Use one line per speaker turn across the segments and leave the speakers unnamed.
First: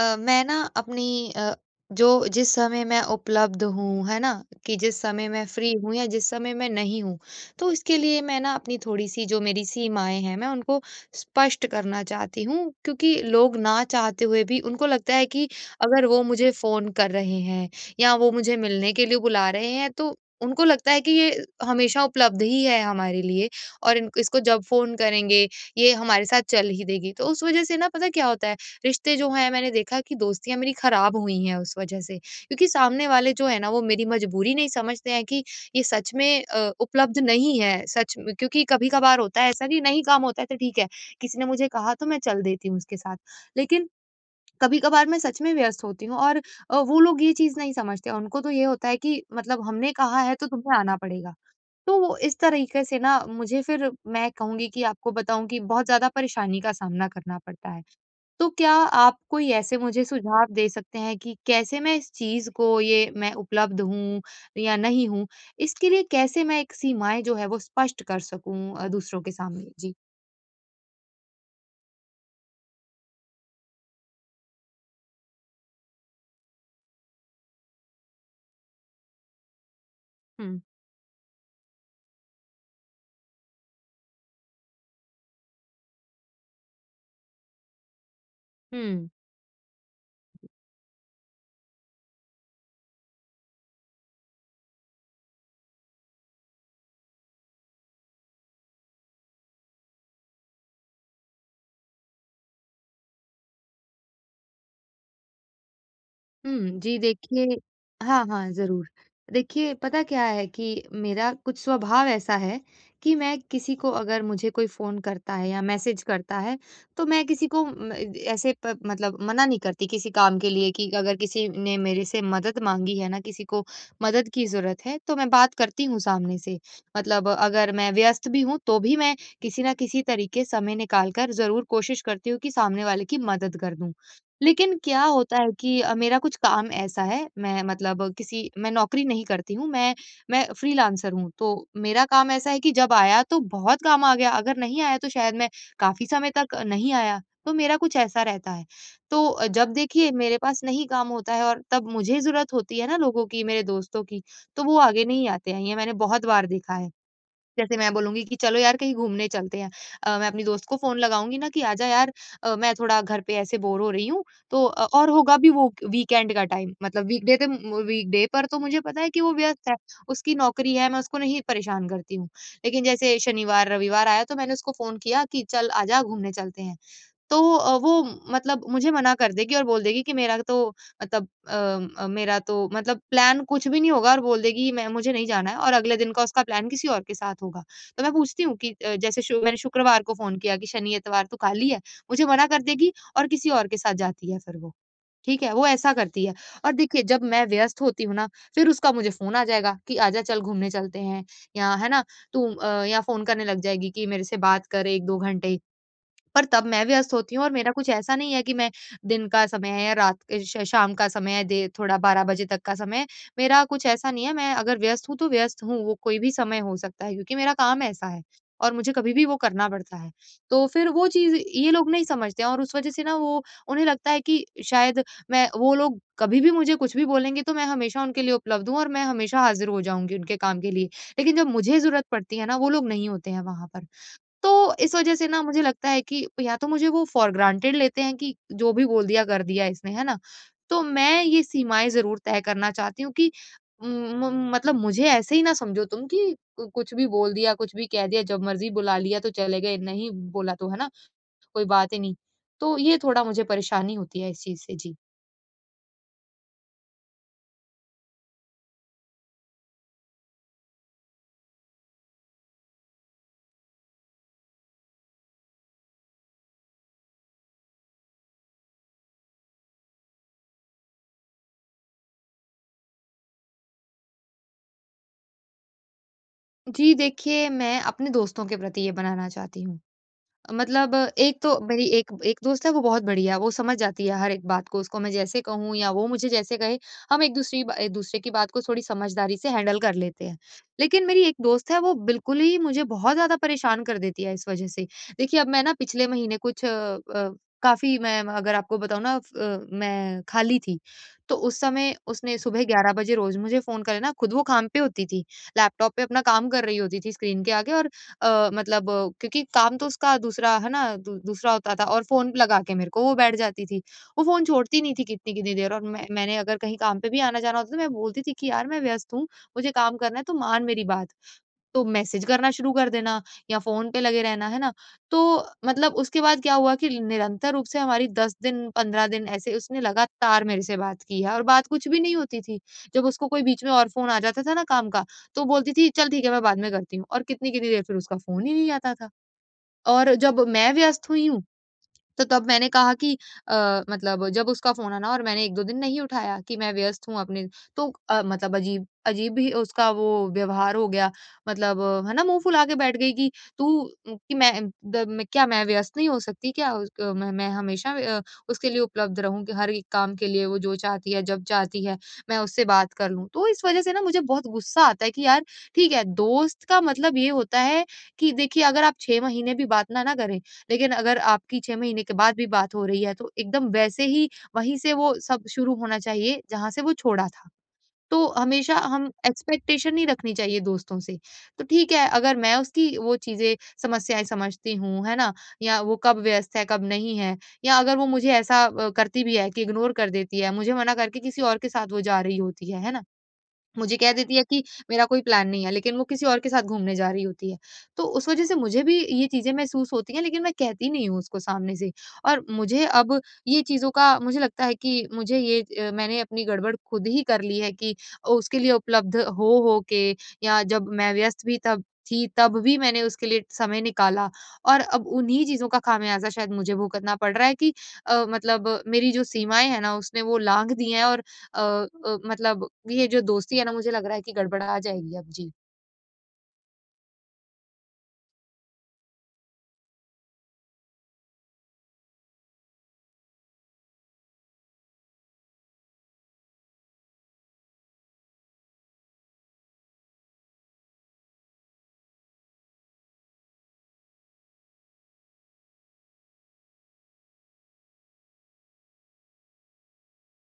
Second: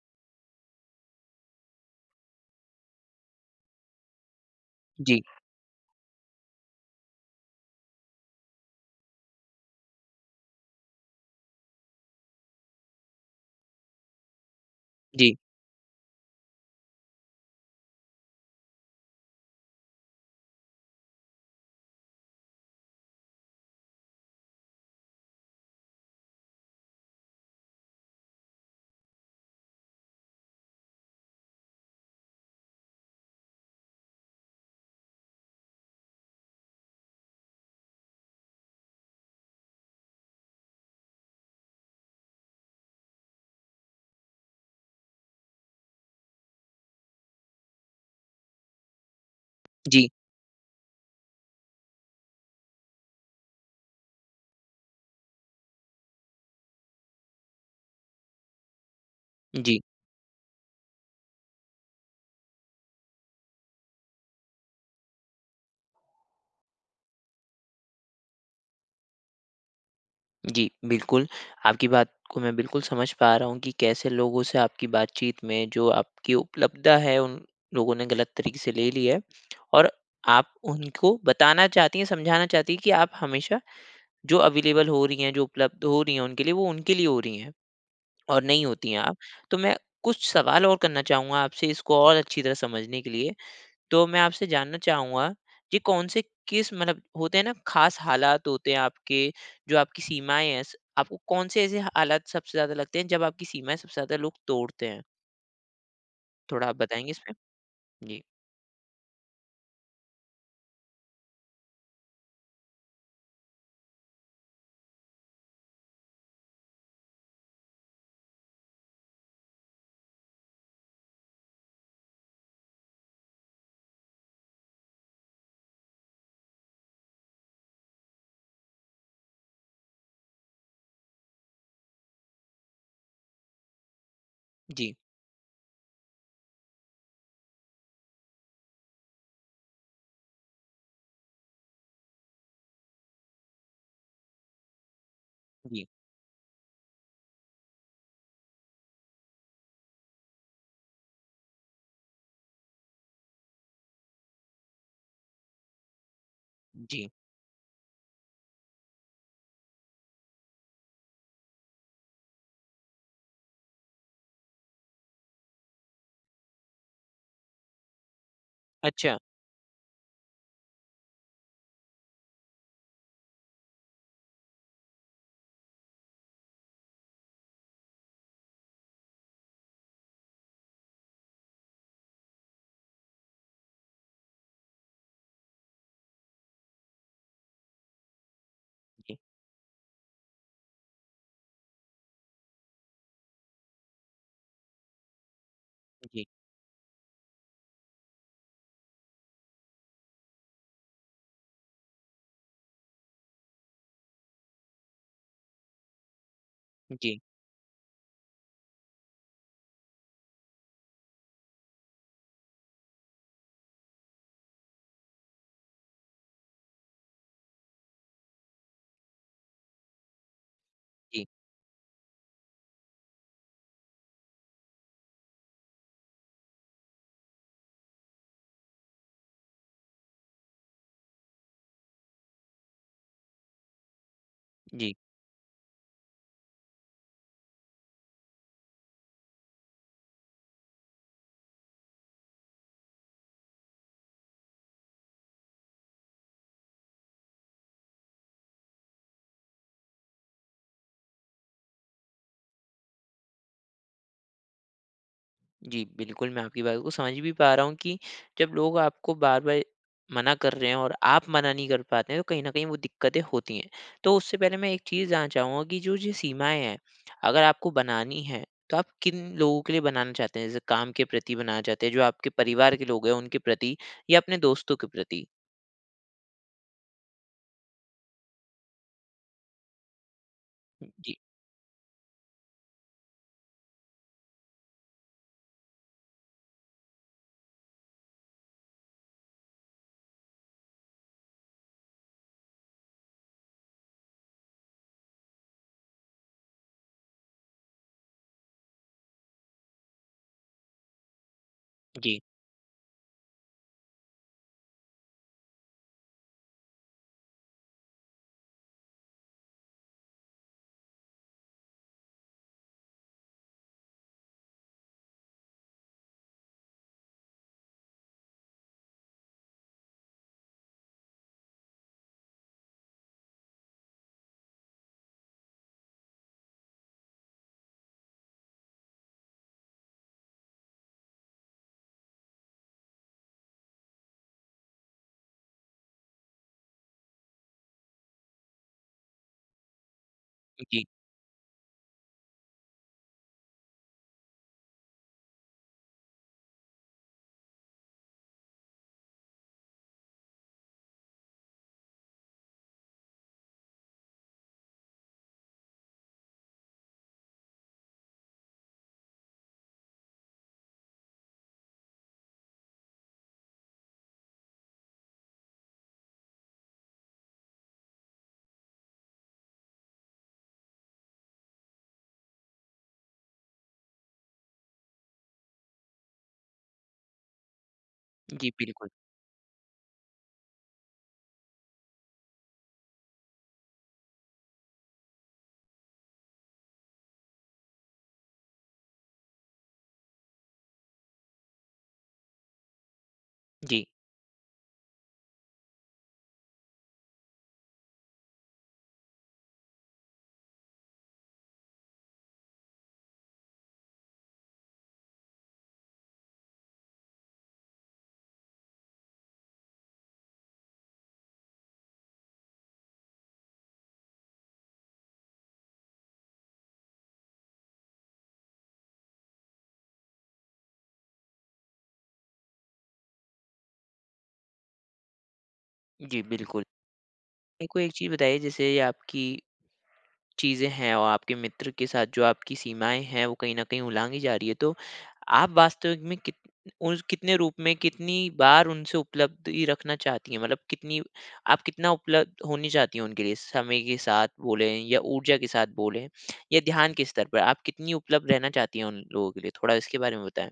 मैं ना अपनी जो जिस समय मैं उपलब्ध हूँ, है ना? कि जिस
जी,
समय मैं फ्री हूँ या जिस समय मैं नहीं हूँ, तो इसके लिए मैं ना अपनी थोड़ी-सी जो मेरी सीमाएँ हैं, मैं उनको स्पष्ट करना चाहती हूँ। क्योंकि लोग ना चाहते हुए भी उनको लगता है
जी,
कि अगर वो मुझे फ़ोन कर रहे हैं या वो मुझे मिलने के लिए बुला रहे हैं, तो उनको लगता है कि ये हमेशा उपलब्ध ही है हमारे लिए और इन इसको जब फ़ोन करेंगे, ये हमारे साथ चल ही देगी। तो उस वज़ह से ना पता क्या होता है? रिश्ते जो हैं मैंने देखा कि दोस्तियाँ मेरी खराब हुई हैं उस वजह से। क्योंकि सामने वाले जो है ना वो मेरी मजबूरी नहीं समझते हैं कि ये सच में उपलब्ध नहीं है। सच में क्योंकि कभी-कभार होता है ऐसा कि नहीं काम होता है तो ठीक है, किसी ने मुझे कहा तो मैं चल देती हूँ उसके साथ। लेकिन कभी-कभार मैं सच में व्यस्त होती हूँ और वो लोग ये चीज़ नहीं समझते। उनको तो ये होता है कि मतलब हमने
जी,
कहा है तो तुम्हें आना पड़ेगा। तो वो इस तरीके से ना मुझे फिर मैं कहूँगी कि आपको बताऊँ कि बहुत ज़्यादा परेशानी का सामना करना पड़ता है। तो क्या आप कोई ऐसे
जी,
मुझे सुझाव दे सकते हैं कि कैसे मैं इस चीज़ को ये मैं उपलब्ध हूँ या नहीं हूँ, इसके लिए कैसे मैं एक सीमाएँ जो है वो स्पष्ट कर सकूँ दूसरों के सामने? जी।
जी, बिल्कुल। आपकी बात को मैं बिल्कुल समझ पा रहा हूँ कि कैसे लोगों से आपकी बातचीत में जो आपकी उपलब्धता है, उन लोगों ने गलत तरीके से ले ली है और आप
हुँ,
उनको बताना चाहती हैं, समझाना चाहती हैं कि आप हमेशा जो अवेलेबल हो रही हैं, जो उपलब्ध हो रही हैं उनके लिए, वो उनके लिए हो रही हैं और नहीं होती हैं
हुँ।
आप। तो मैं कुछ सवाल और करना चाहूँगा आपसे इसको और अच्छी तरह समझने के लिए। तो मैं आपसे जानना चाहूँगा कि कौन से किस मतलब होते हैं ना, ख़ास हालात होते हैं आपके जो आपकी सीमाएँ हैं, स आपको कौन से ऐसे हालात सबसे ज़्यादा लगते हैं जब आपकी सीमाएँ सबसे ज़्यादा लोग तोड़ते हैं? थोड़ा आप
हुँ, जी
बताएँगे इसमें?
देखिए
जी।
हाँ, हाँ, ज़रूर। देखिए पता क्या है कि मेरा कुछ स्वभाव ऐसा है कि मैं किसी को अगर मुझे कोई फ़ोन करता है या मैसेज करता है, तो मैं किसी को म ऐसे प मतलब मना नहीं करती किसी काम के लिए कि अगर किसी ने मेरे से मदद माँगी है ना, किसी को मदद की ज़रूरत है, तो मैं बात करती हूँ सामने से। मतलब अगर मैं व्यस्त भी हूँ, तो भी मैं किसी न किसी तरीके समय निकाल कर ज़रूर कोशिश करती हूँ कि सामने वाले की मदद कर दूँ। लेकिन
जी,
क्या होता है कि मेरा कुछ काम ऐसा है, मैं मतलब किसी मैं नौकरी नहीं करती हूँ, मैं फ्रीलांसर हूँ। तो मेरा काम ऐसा है कि जब आया तो बहुत काम आ गया, अगर नहीं आया तो शायद मैं
जी,
काफ़ी समय तक नहीं आया, तो मेरा कुछ ऐसा रहता है। तो जब देखिए मेरे पास नहीं काम होता है और तब मुझे ज़रूरत होती है ना लोगों की, मेरे दोस्तों की, तो वो आगे नहीं आते हैं, ये मैंने बहुत बार देखा है।
जी।
जैसे मैं बोलूँगी कि चलो यार कहीं घूमने चलते हैं। मैं अपनी दोस्त को फ़ोन लगाऊँगी ना कि आजा यार मैं थोड़ा घर पे ऐसे बोर हो रही हूँ। तो और होगा भी वो वीकेंड का टाइम मतलब वीकडे पर तो मुझे पता है
अच्छा।
कि वो व्यस्त है, उसकी नौकरी है मैं उसको नहीं परेशान करती हूँ। लेकिन जैसे शनिवार, रविवार आया तो मैंने उसको फ़ोन किया कि चल आजा घूमने चलते हैं। तो वो मतलब मुझे मना कर देगी और बोल देगी कि मतलब अ मेरा तो मतलब प्लान कुछ भी नहीं होगा और बोल देगी मैं मुझे नहीं जाना है और अगले दिन का उसका प्लान किसी और के साथ होगा। तो मैं पूछती हूँ कि अ,
जी,
जैसे शु मैंने शुक्रवार को फ़ोन किया कि शनि-इतवार तो खाली है, मुझे मना कर देगी और किसी और के साथ जाती है फिर वो। ठीक है? वो ऐसा करती
जी,
है और देखिए जब मैं व्यस्त होती हूँ ना, फिर उसका मुझे फ़ोन आ जाएगा कि आजा चल घूमने चलते हैं या है ना? या फ़ोन करने लग जाएगी कि मेरे से बात कर 1-2 घंटे पर तब मैं व्यस्त
जी,
होती हूँ और मेरा कुछ ऐसा नहीं है कि मैं दिन का समय है या रात के श शाम का समय है, दे थोड़ा 12 बजे तक का समय है। मेरा कुछ ऐसा नहीं है, मैं अगर व्यस्त हूँ, तो व्यस्त हूँ, वो कोई भी समय हो सकता है क्योंकि मेरा काम ऐसा है और मुझे कभी भी वो करना पड़ता है। तो फिर वो
जी,
चीज़ ये लोग नहीं समझते हैं और उस वज़ह से ना वो उन्हें लगता है कि शायद मैं वो लोग कभी भी मुझे कुछ भी बोलेंगे, तो मैं हमेशा उनके लिए उपलब्ध हूँ और मैं हमेशा हाज़िर हो जाऊँगी उनके काम के लिए। लेकिन जब मुझे ज़रूरत पड़ती है ना, वो लोग नहीं होते हैं वहाँ पर। तो
जी।
इस वजह से ना मुझे लगता है कि या तो मुझे वो फॉर ग्रांटेड लेते हैं कि जो भी बोल दिया कर दिया इसने, है ना? तो मैं ये सीमाएँ ज़रूर तय करना चाहती हूँ कि उम, म मतलब मुझे ऐसे ही ना समझो तुम कि कु कुछ भी बोल दिया, कुछ भी कह दिया, जब मर्ज़ी बुला लिया तो चले गए, नहीं बोला तो है ना, कोई बात ही नहीं। तो ये थोड़ा मुझे परेशानी होती है इस चीज़ से। जी।
जी, बिल्कुल, मैं आपकी बात को समझ भी पा रहा हूँ कि जब लोग आपको बार-बार मना कर रहे हैं और आप मना नहीं कर पाते हैं, तो कहीं न कहीं वो दिक्कतें होती हैं। तो उससे पहले मैं एक चीज़ जानना चाहूँगा कि जो ये सीमाएँ हैं, अगर आपको बनानी हैं, तो आप किन लोगों के लिए बनाना चाहते हैं? जैसे काम के प्रति बनाना चाहते हैं, जो आपके परिवार के लोग हैं उनके प्रति या अपने दोस्तों के प्रति?
जी, देखिए मैं अपने दोस्तों के प्रति ये बनाना चाहती हूँ। मतलब
जी,
एक तो मेरी एक एक दोस्त है वो बहुत बढ़िया है, वो समझ जाती है हर एक बात को, उसको मैं जैसे कहूँ या वो मुझे जैसे कहे, हम एक-दूसरी बा एक-दूसरे की बात को थोड़ी समझदारी से हैंडल कर लेते हैं। लेकिन मेरी एक दोस्त है वो बिल्कुल ही मुझे बहुत ज़्यादा परेशान कर देती है इस वजह से। देखिए अब मैं ना पिछले महीने कुछ काफ़ी मैं अगर आपको बताऊँ ना मैं खाली थी, तो उस समय
जी,
उसने सुबह 11 बजे रोज़ मुझे फ़ोन करे ना खुद वो काम पे होती थी, लैपटॉप पे अपना काम कर रही होती थी स्क्रीन के आगे और क्योंकि काम तो उसका दूसरा है ना दूसरा होता था और फोन लगा के मेरे को वो बैठ जाती थी वो फोन छोड़ती नहीं थी कितनी कितनी देर और मैंने अगर कहीं काम पे भी आना जाना होता तो मैं बोलती थी कि यार मैं व्यस्त हूँ मुझे काम करना है तो मान मेरी बात तो मैसेज करना शुरू कर देना या फ़ोन पे लगे रहना, है ना? तो मतलब उसके बाद क्या हुआ कि निरंतर रूप से हमारी 10 दिन, 15 दिन ऐसे उसने लगातार मेरे से बात की है और बात कुछ भी नहीं होती थी। जब उसको कोई बीच में और फ़ोन आ जाता था ना काम का, तो बोलती थी, "चल ठीक है, मैं बाद में करती हूँ" और कितनी-कितनी देर फिर उसका फ़ोन ही नहीं आता था। और जब मैं
जी,
व्यस्त हुई हूँ, तो तब मैंने कहा कि मतलब जब उसका फ़ोन आना और मैंने 1-2 दिन नहीं उठाया कि मैं व्यस्त हूँ अपने तो मतलब अजीब अजीब ही उसका वो व्यवहार हो गया। मतलब है ना, मुँह फुला के बैठ गई कि तू अम, कि मैं अम, द मैं क्या मैं व्यस्त नहीं हो सकती क्या? उस क मैं हमेशा अ, उसके लिए उपलब्ध रहूँ कि हर एक काम के लिए वो जो चाहती है, जब चाहती है, मैं उससे बात कर लूँ। तो इस वज़ह से ना मुझे बहुत गुस्सा आता है कि यार ठीक है, दोस्त का मतलब ये होता है कि देखिए अगर आप 6 महीने भी बात ना ना करें, लेकिन अगर आपकी 6 महीने के बाद भी बात हो रही है, तो एकदम वैसे ही वहीं से वो सब शुरू होना चाहिए, जहाँ से वो छोड़ा था। तो
जी,
हमेशा
बिल्कुल।
हम एक्सपेक्टेशन नहीं रखनी चाहिए दोस्तों से। तो ठीक है, अगर मैं उसकी वो चीज़ें, समस्याएँ समझती हूँ, है ना? या वो कब व्यस्त है, कब नहीं है, या अगर वो मुझे ऐसा करती भी है कि इग्नोर कर देती है, मुझे मना करके किसी और के साथ वो जा रही होती है ना?
जी,
मुझे कह देती है कि मेरा कोई प्लान नहीं है, लेकिन वो किसी और के साथ घूमने जा रही होती है। तो उस वज़ह से मुझे भी ये चीज़ें महसूस होती हैं, लेकिन मैं कहती नहीं हूँ उसको सामने से। और मुझे अब ये चीज़ों का मुझे लगता है कि मुझे ये मैंने अपनी गड़बड़ खुद ही कर ली है कि उसके लिए उपलब्ध हो के या जब मैं व्यस्त भी तब थी, तब भी मैंने उसके लिए समय निकाला और अब उन्हीं चीज़ों का खामियाज़ा शायद मुझे भुगतना पड़ रहा है कि मतलब मेरी जो सीमाएँ हैं ना, उसने वो लाँघ दी हैं और मतलब ये जो दोस्ती है ना मुझे लग रहा है कि गड़बड़ा जाएगी अब। जी।
जी, बिल्कुल। मेरे को एक चीज़ बताइए जैसे ये आपकी चीज़ें हैं और आपके मित्र के साथ जो आपकी सीमाएँ हैं, वो कहीं न कहीं उलांघी जा रही है। तो आप वास्तविक में कितने रूप में, कितनी बार उनसे उपलब्धि रखना चाहती हैं? मतलब कितनी आप कितना उपलब्ध होनी चाहती हैं उनके लिए? समय के साथ बोलें या ऊर्जा के साथ बोलें या ध्यान के स्तर पर? आप कितनी उपलब्ध रहना चाहती हैं उन लोगों के लिए? थोड़ा इसके बारे में बताएँ।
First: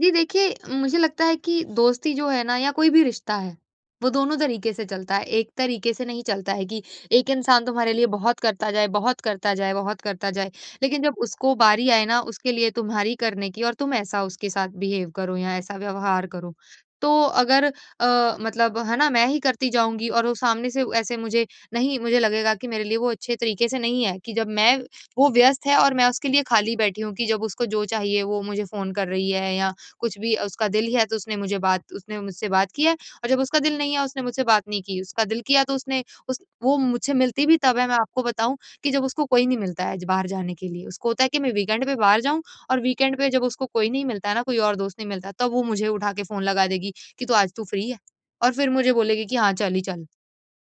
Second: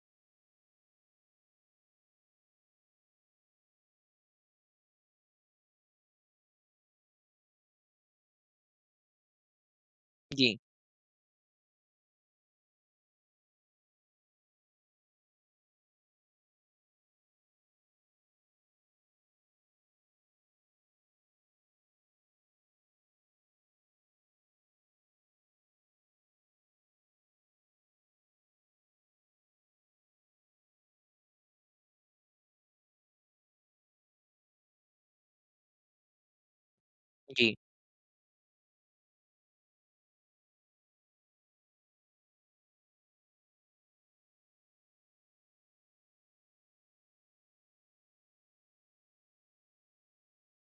जी देखिए, मुझे लगता है कि दोस्ती जो है ना या कोई भी रिश्ता है, वो दोनों तरीके से चलता है। एक तरीके से नहीं चलता है कि एक इंसान तुम्हारे लिए बहुत करता जाए, बहुत करता जाए, बहुत करता जाए।
जी,
लेकिन जब उसको बारी आए ना उसके लिए तुम्हारी करने की और तुम ऐसा उसके साथ बिहेव करो या ऐसा व्यवहार करो। तो अगर मतलब है ना मैं ही करती जाऊँगी और वो सामने से ऐसे मुझे नहीं मुझे लगेगा कि मेरे लिए वो अच्छे तरीके से नहीं है कि जब मैं वो व्यस्त है और मैं उसके लिए खाली बैठी हूँ कि जब उसको जो चाहिए वो मुझे फ़ोन कर रही है या कुछ भी उसका दिल है तो उसने मुझसे बात की है और जब उसका दिल नहीं है उसने मुझसे बात नहीं की। उसका दिल किया तो उसने उस वो मुझसे मिलती
जी,
भी तब है मैं आपको बताऊँ कि जब उसको कोई नहीं मिलता है ज बाहर जाने के लिए। उसको होता है कि मैं वीकेंड पे बाहर जाऊँ और वीकेंड पे जब उसको कोई नहीं मिलता है ना, कोई और दोस्त नहीं मिलता, तब वो मुझे उठा के फ़ोन लगा देगी कि, "तू आज तू फ्री है?" और फिर मुझे बोलेगी कि, "हाँ, चल ही चल।"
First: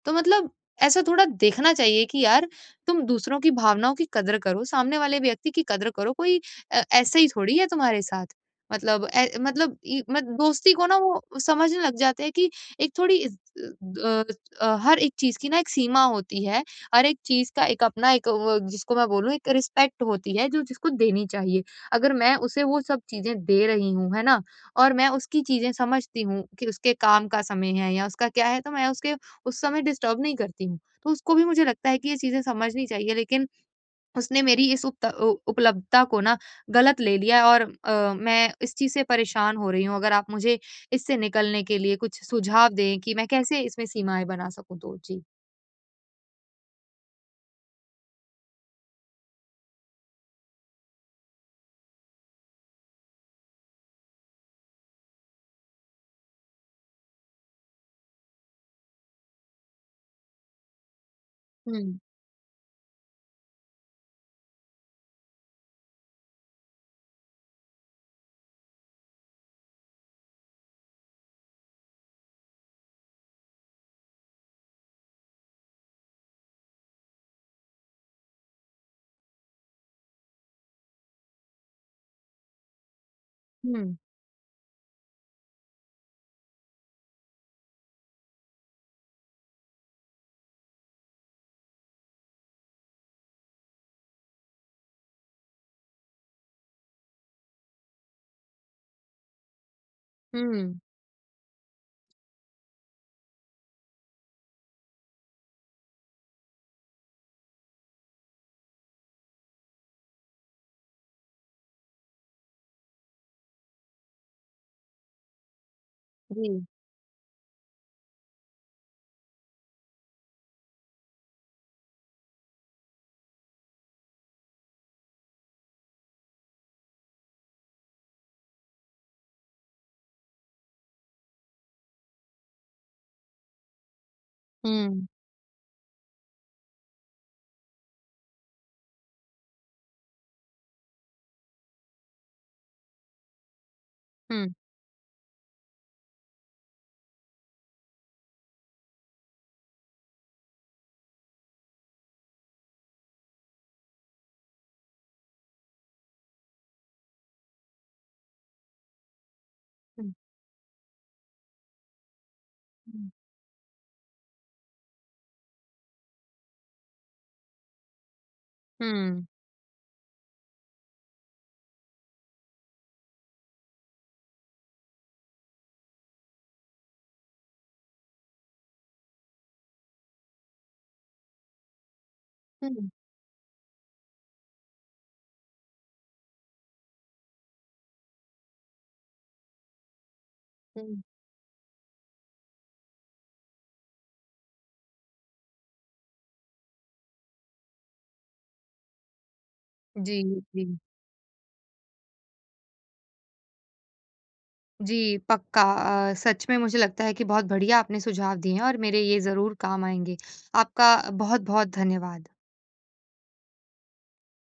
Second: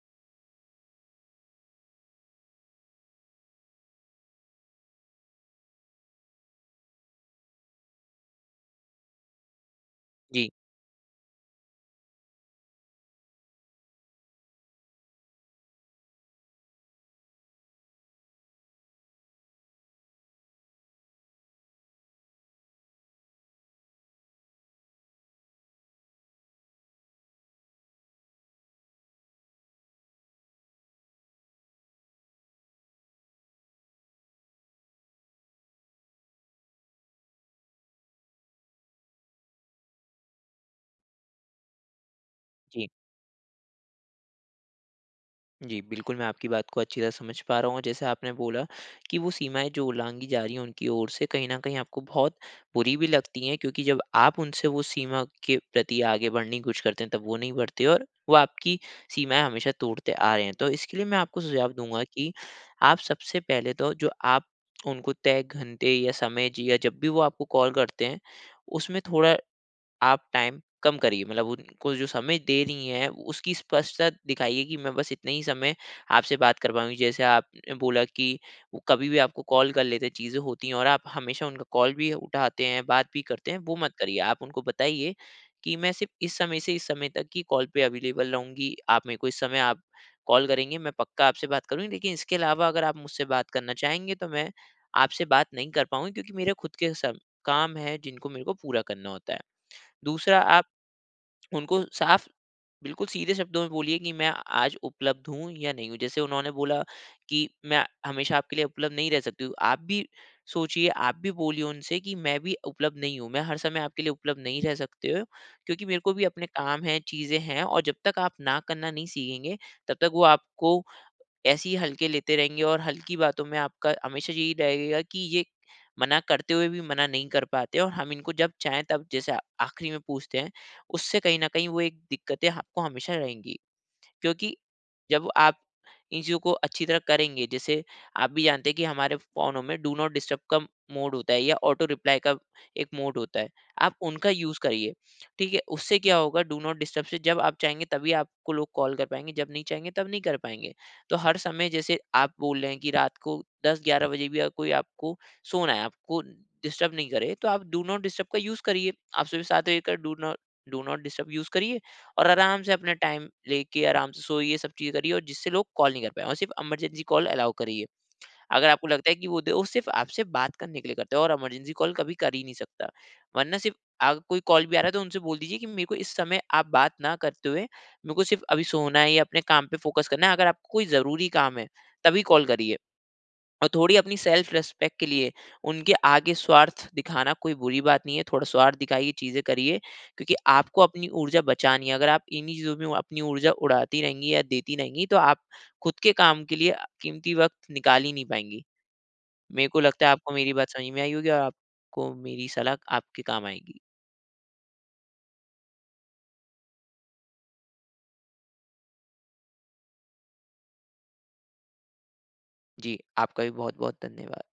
तो मतलब ऐसा थोड़ा देखना चाहिए कि यार तुम दूसरों की भावनाओं की कदर करो, सामने वाले व्यक्ति की कदर करो, कोई ऐसे ही थोड़ी है तुम्हारे साथ। मतलब ए मतलब इ मत
जी,
दोस्ती को ना वो समझने लग जाते हैं कि एक थोड़ी इज़ अ अ, हर एक चीज़ की ना एक सीमा होती है, हर एक चीज़ का एक अपना एक वो जिसको मैं बोलूँ एक रिस्पेक्ट होती है जो जिसको देनी चाहिए। अगर मैं उसे वो सब चीज़ें दे रही हूँ, है ना? और मैं उसकी चीज़ें समझती हूँ कि उसके काम का समय है या उसका क्या है, तो मैं उसके उस समय डिस्टर्ब नहीं करती हूँ। तो उसको भी मुझे लगता है कि ये चीज़ें समझनी चाहिए लेकिन उसने मेरी इस उपत उ उपलब्धता को ना गलत ले लिया है और मैं इस चीज़ से परेशान हो रही हूँ। अगर आप मुझे इससे निकलने के लिए कुछ सुझाव
जी।
दें कि मैं कैसे इसमें सीमाएँ बना सकूँ तो? जी।
जी, बिल्कुल, मैं आपकी बात को अच्छी तरह समझ पा रहा हूँ और जैसे आपने बोला कि वो सीमाएँ जो उल्लांघी जा रही हैं उनकी ओर से, कहीं न कहीं आपको बहुत बुरी भी लगती हैं क्योंकि जब आप उनसे वो सीमा के प्रति आगे बढ़ने की कोशिश करते हैं, तब वो नहीं बढ़ते और वो आपकी सीमाएँ हमेशा तोड़ते आ रहे हैं। तो इसके लिए मैं आपको सुझाव
हुँ,
दूँगा कि आप सबसे पहले तो, जो आप उनको तय घंटे या समय जी या जब भी वो आपको कॉल करते हैं, उसमें थोड़ा आप टाइम कम करिए। मतलब उनको जो समय दे रही हैं उसकी स्पष्टता दिखाइए कि मैं बस इतना ही समय आपसे बात कर पाऊंगी। जैसे आपने बोला कि वो कभी भी आपको कॉल कर लेते, चीज़ें होती हैं और आप हमेशा उनका कॉल भी उठाते हैं, बात भी करते हैं, वो मत
हुँ,
करिए। आप उनको बताइए कि मैं सिर्फ इस समय से इस समय तक की कॉल पे अवेलेबल रहूंगी। आप मेरे को इस समय आप कॉल करेंगे, मैं पक्का आपसे बात करूंगी, लेकिन इसके अलावा अगर आप मुझसे बात करना चाहेंगे तो मैं आपसे बात नहीं कर पाऊंगी, क्योंकि मेरे खुद के काम है जिनको मेरे को पूरा करना होता है। दूसरा,
हुँ,
आप उनको साफ बिल्कुल सीधे शब्दों में बोलिए कि मैं आज उपलब्ध हूँ या नहीं हूँ। जैसे उन्होंने बोला कि मैं हमेशा आपके लिए उपलब्ध नहीं रह सकती हूँ, आप भी सोचिए, आप भी बोलिए उनसे कि मैं भी उपलब्ध नहीं हूँ, मैं हर समय आपके लिए उपलब्ध नहीं रह सकते हो, क्योंकि मेरे को भी अपने
जी।
काम हैं, चीज़ें हैं। और जब तक आप ना करना नहीं सीखेंगे तब तक वो आपको ऐसे ही हल्के लेते रहेंगे, और हल्की बातों में आपका हमेशा यही रहेगा कि ये मना करते हुए भी मना नहीं कर पाते और हम इनको जब चाहें तब जैसे आखिरी में पूछते हैं। उससे कहीं ना कहीं वो एक दिक्कतें आपको हमेशा रहेंगी, क्योंकि
हुँ,
जब आप इन चीज़ों को अच्छी तरह करेंगे। जैसे आप भी जानते हैं कि हमारे फ़ोनों में डू नॉट डिस्टर्ब का मोड होता है या ऑटो रिप्लाई का एक मोड होता है, आप उनका
हुँ,
यूज़ करिए। ठीक है, उससे क्या होगा, डू नॉट डिस्टर्ब से जब आप चाहेंगे तभी आपको लोग कॉल कर पाएंगे, जब नहीं चाहेंगे तब नहीं कर पाएंगे। तो हर समय, जैसे आप बोल रहे हैं कि रात को 10 11 बजे भी अगर कोई आपको, सोना है आपको, डिस्टर्ब नहीं करे, तो आप डू नॉट डिस्टर्ब का यूज़ करिए। आप सुबह 7 बजे का
hmm,
do not disturb use करिए, और आराम से अपना
हुँ,
टाइम लेके आराम से सोइए, सब चीज़ करिए, और जिससे लोग कॉल नहीं कर पाएँ और सिर्फ़ इमरजेंसी कॉल अलाउ करिए। अगर आपको लगता है
हुँ,
कि वो दे वो सिर्फ़ आपसे बात करने के लिए करता है और इमरजेंसी कॉल कभी कर ही नहीं सकता। वरना सिर्फ़, अगर कोई कॉल भी आ रहा है तो उनसे बोल दीजिए कि मेरे को इस समय आप बात ना करते हुए, मेरे को सिर्फ़ अभी सोना है या अपने काम पे फ़ोकस करना है, अगर आपको कोई ज़रूरी काम है, तभी कॉल करिए।
हुँ,
और थोड़ी अपनी सेल्फ रिस्पेक्ट के लिए उनके आगे स्वार्थ दिखाना कोई बुरी बात नहीं है, थोड़ा स्वार्थ दिखाइए, चीज़ें करिए, क्योंकि आपको
हुँ,
अपनी ऊर्जा बचानी है। अगर आप इन्हीं चीज़ों में अपनी ऊर्जा उड़ाती रहेंगी या देती रहेंगी तो आप खुद के काम के लिए कीमती वक्त निकाल ही नहीं पाएंगी। मेरे को लगता है
जी,
आपको मेरी
जी।
बात समझ में आई होगी और आपको मेरी सलाह आपके काम आएगी।
जी, पक्का। सच में मुझे लगता है कि बहुत बढ़िया आपने सुझाव दिए हैं और मेरे ये ज़रूर काम आएँगे। आपका बहुत-बहुत धन्यवाद।
जी, आपका भी बहुत बहुत धन्यवाद।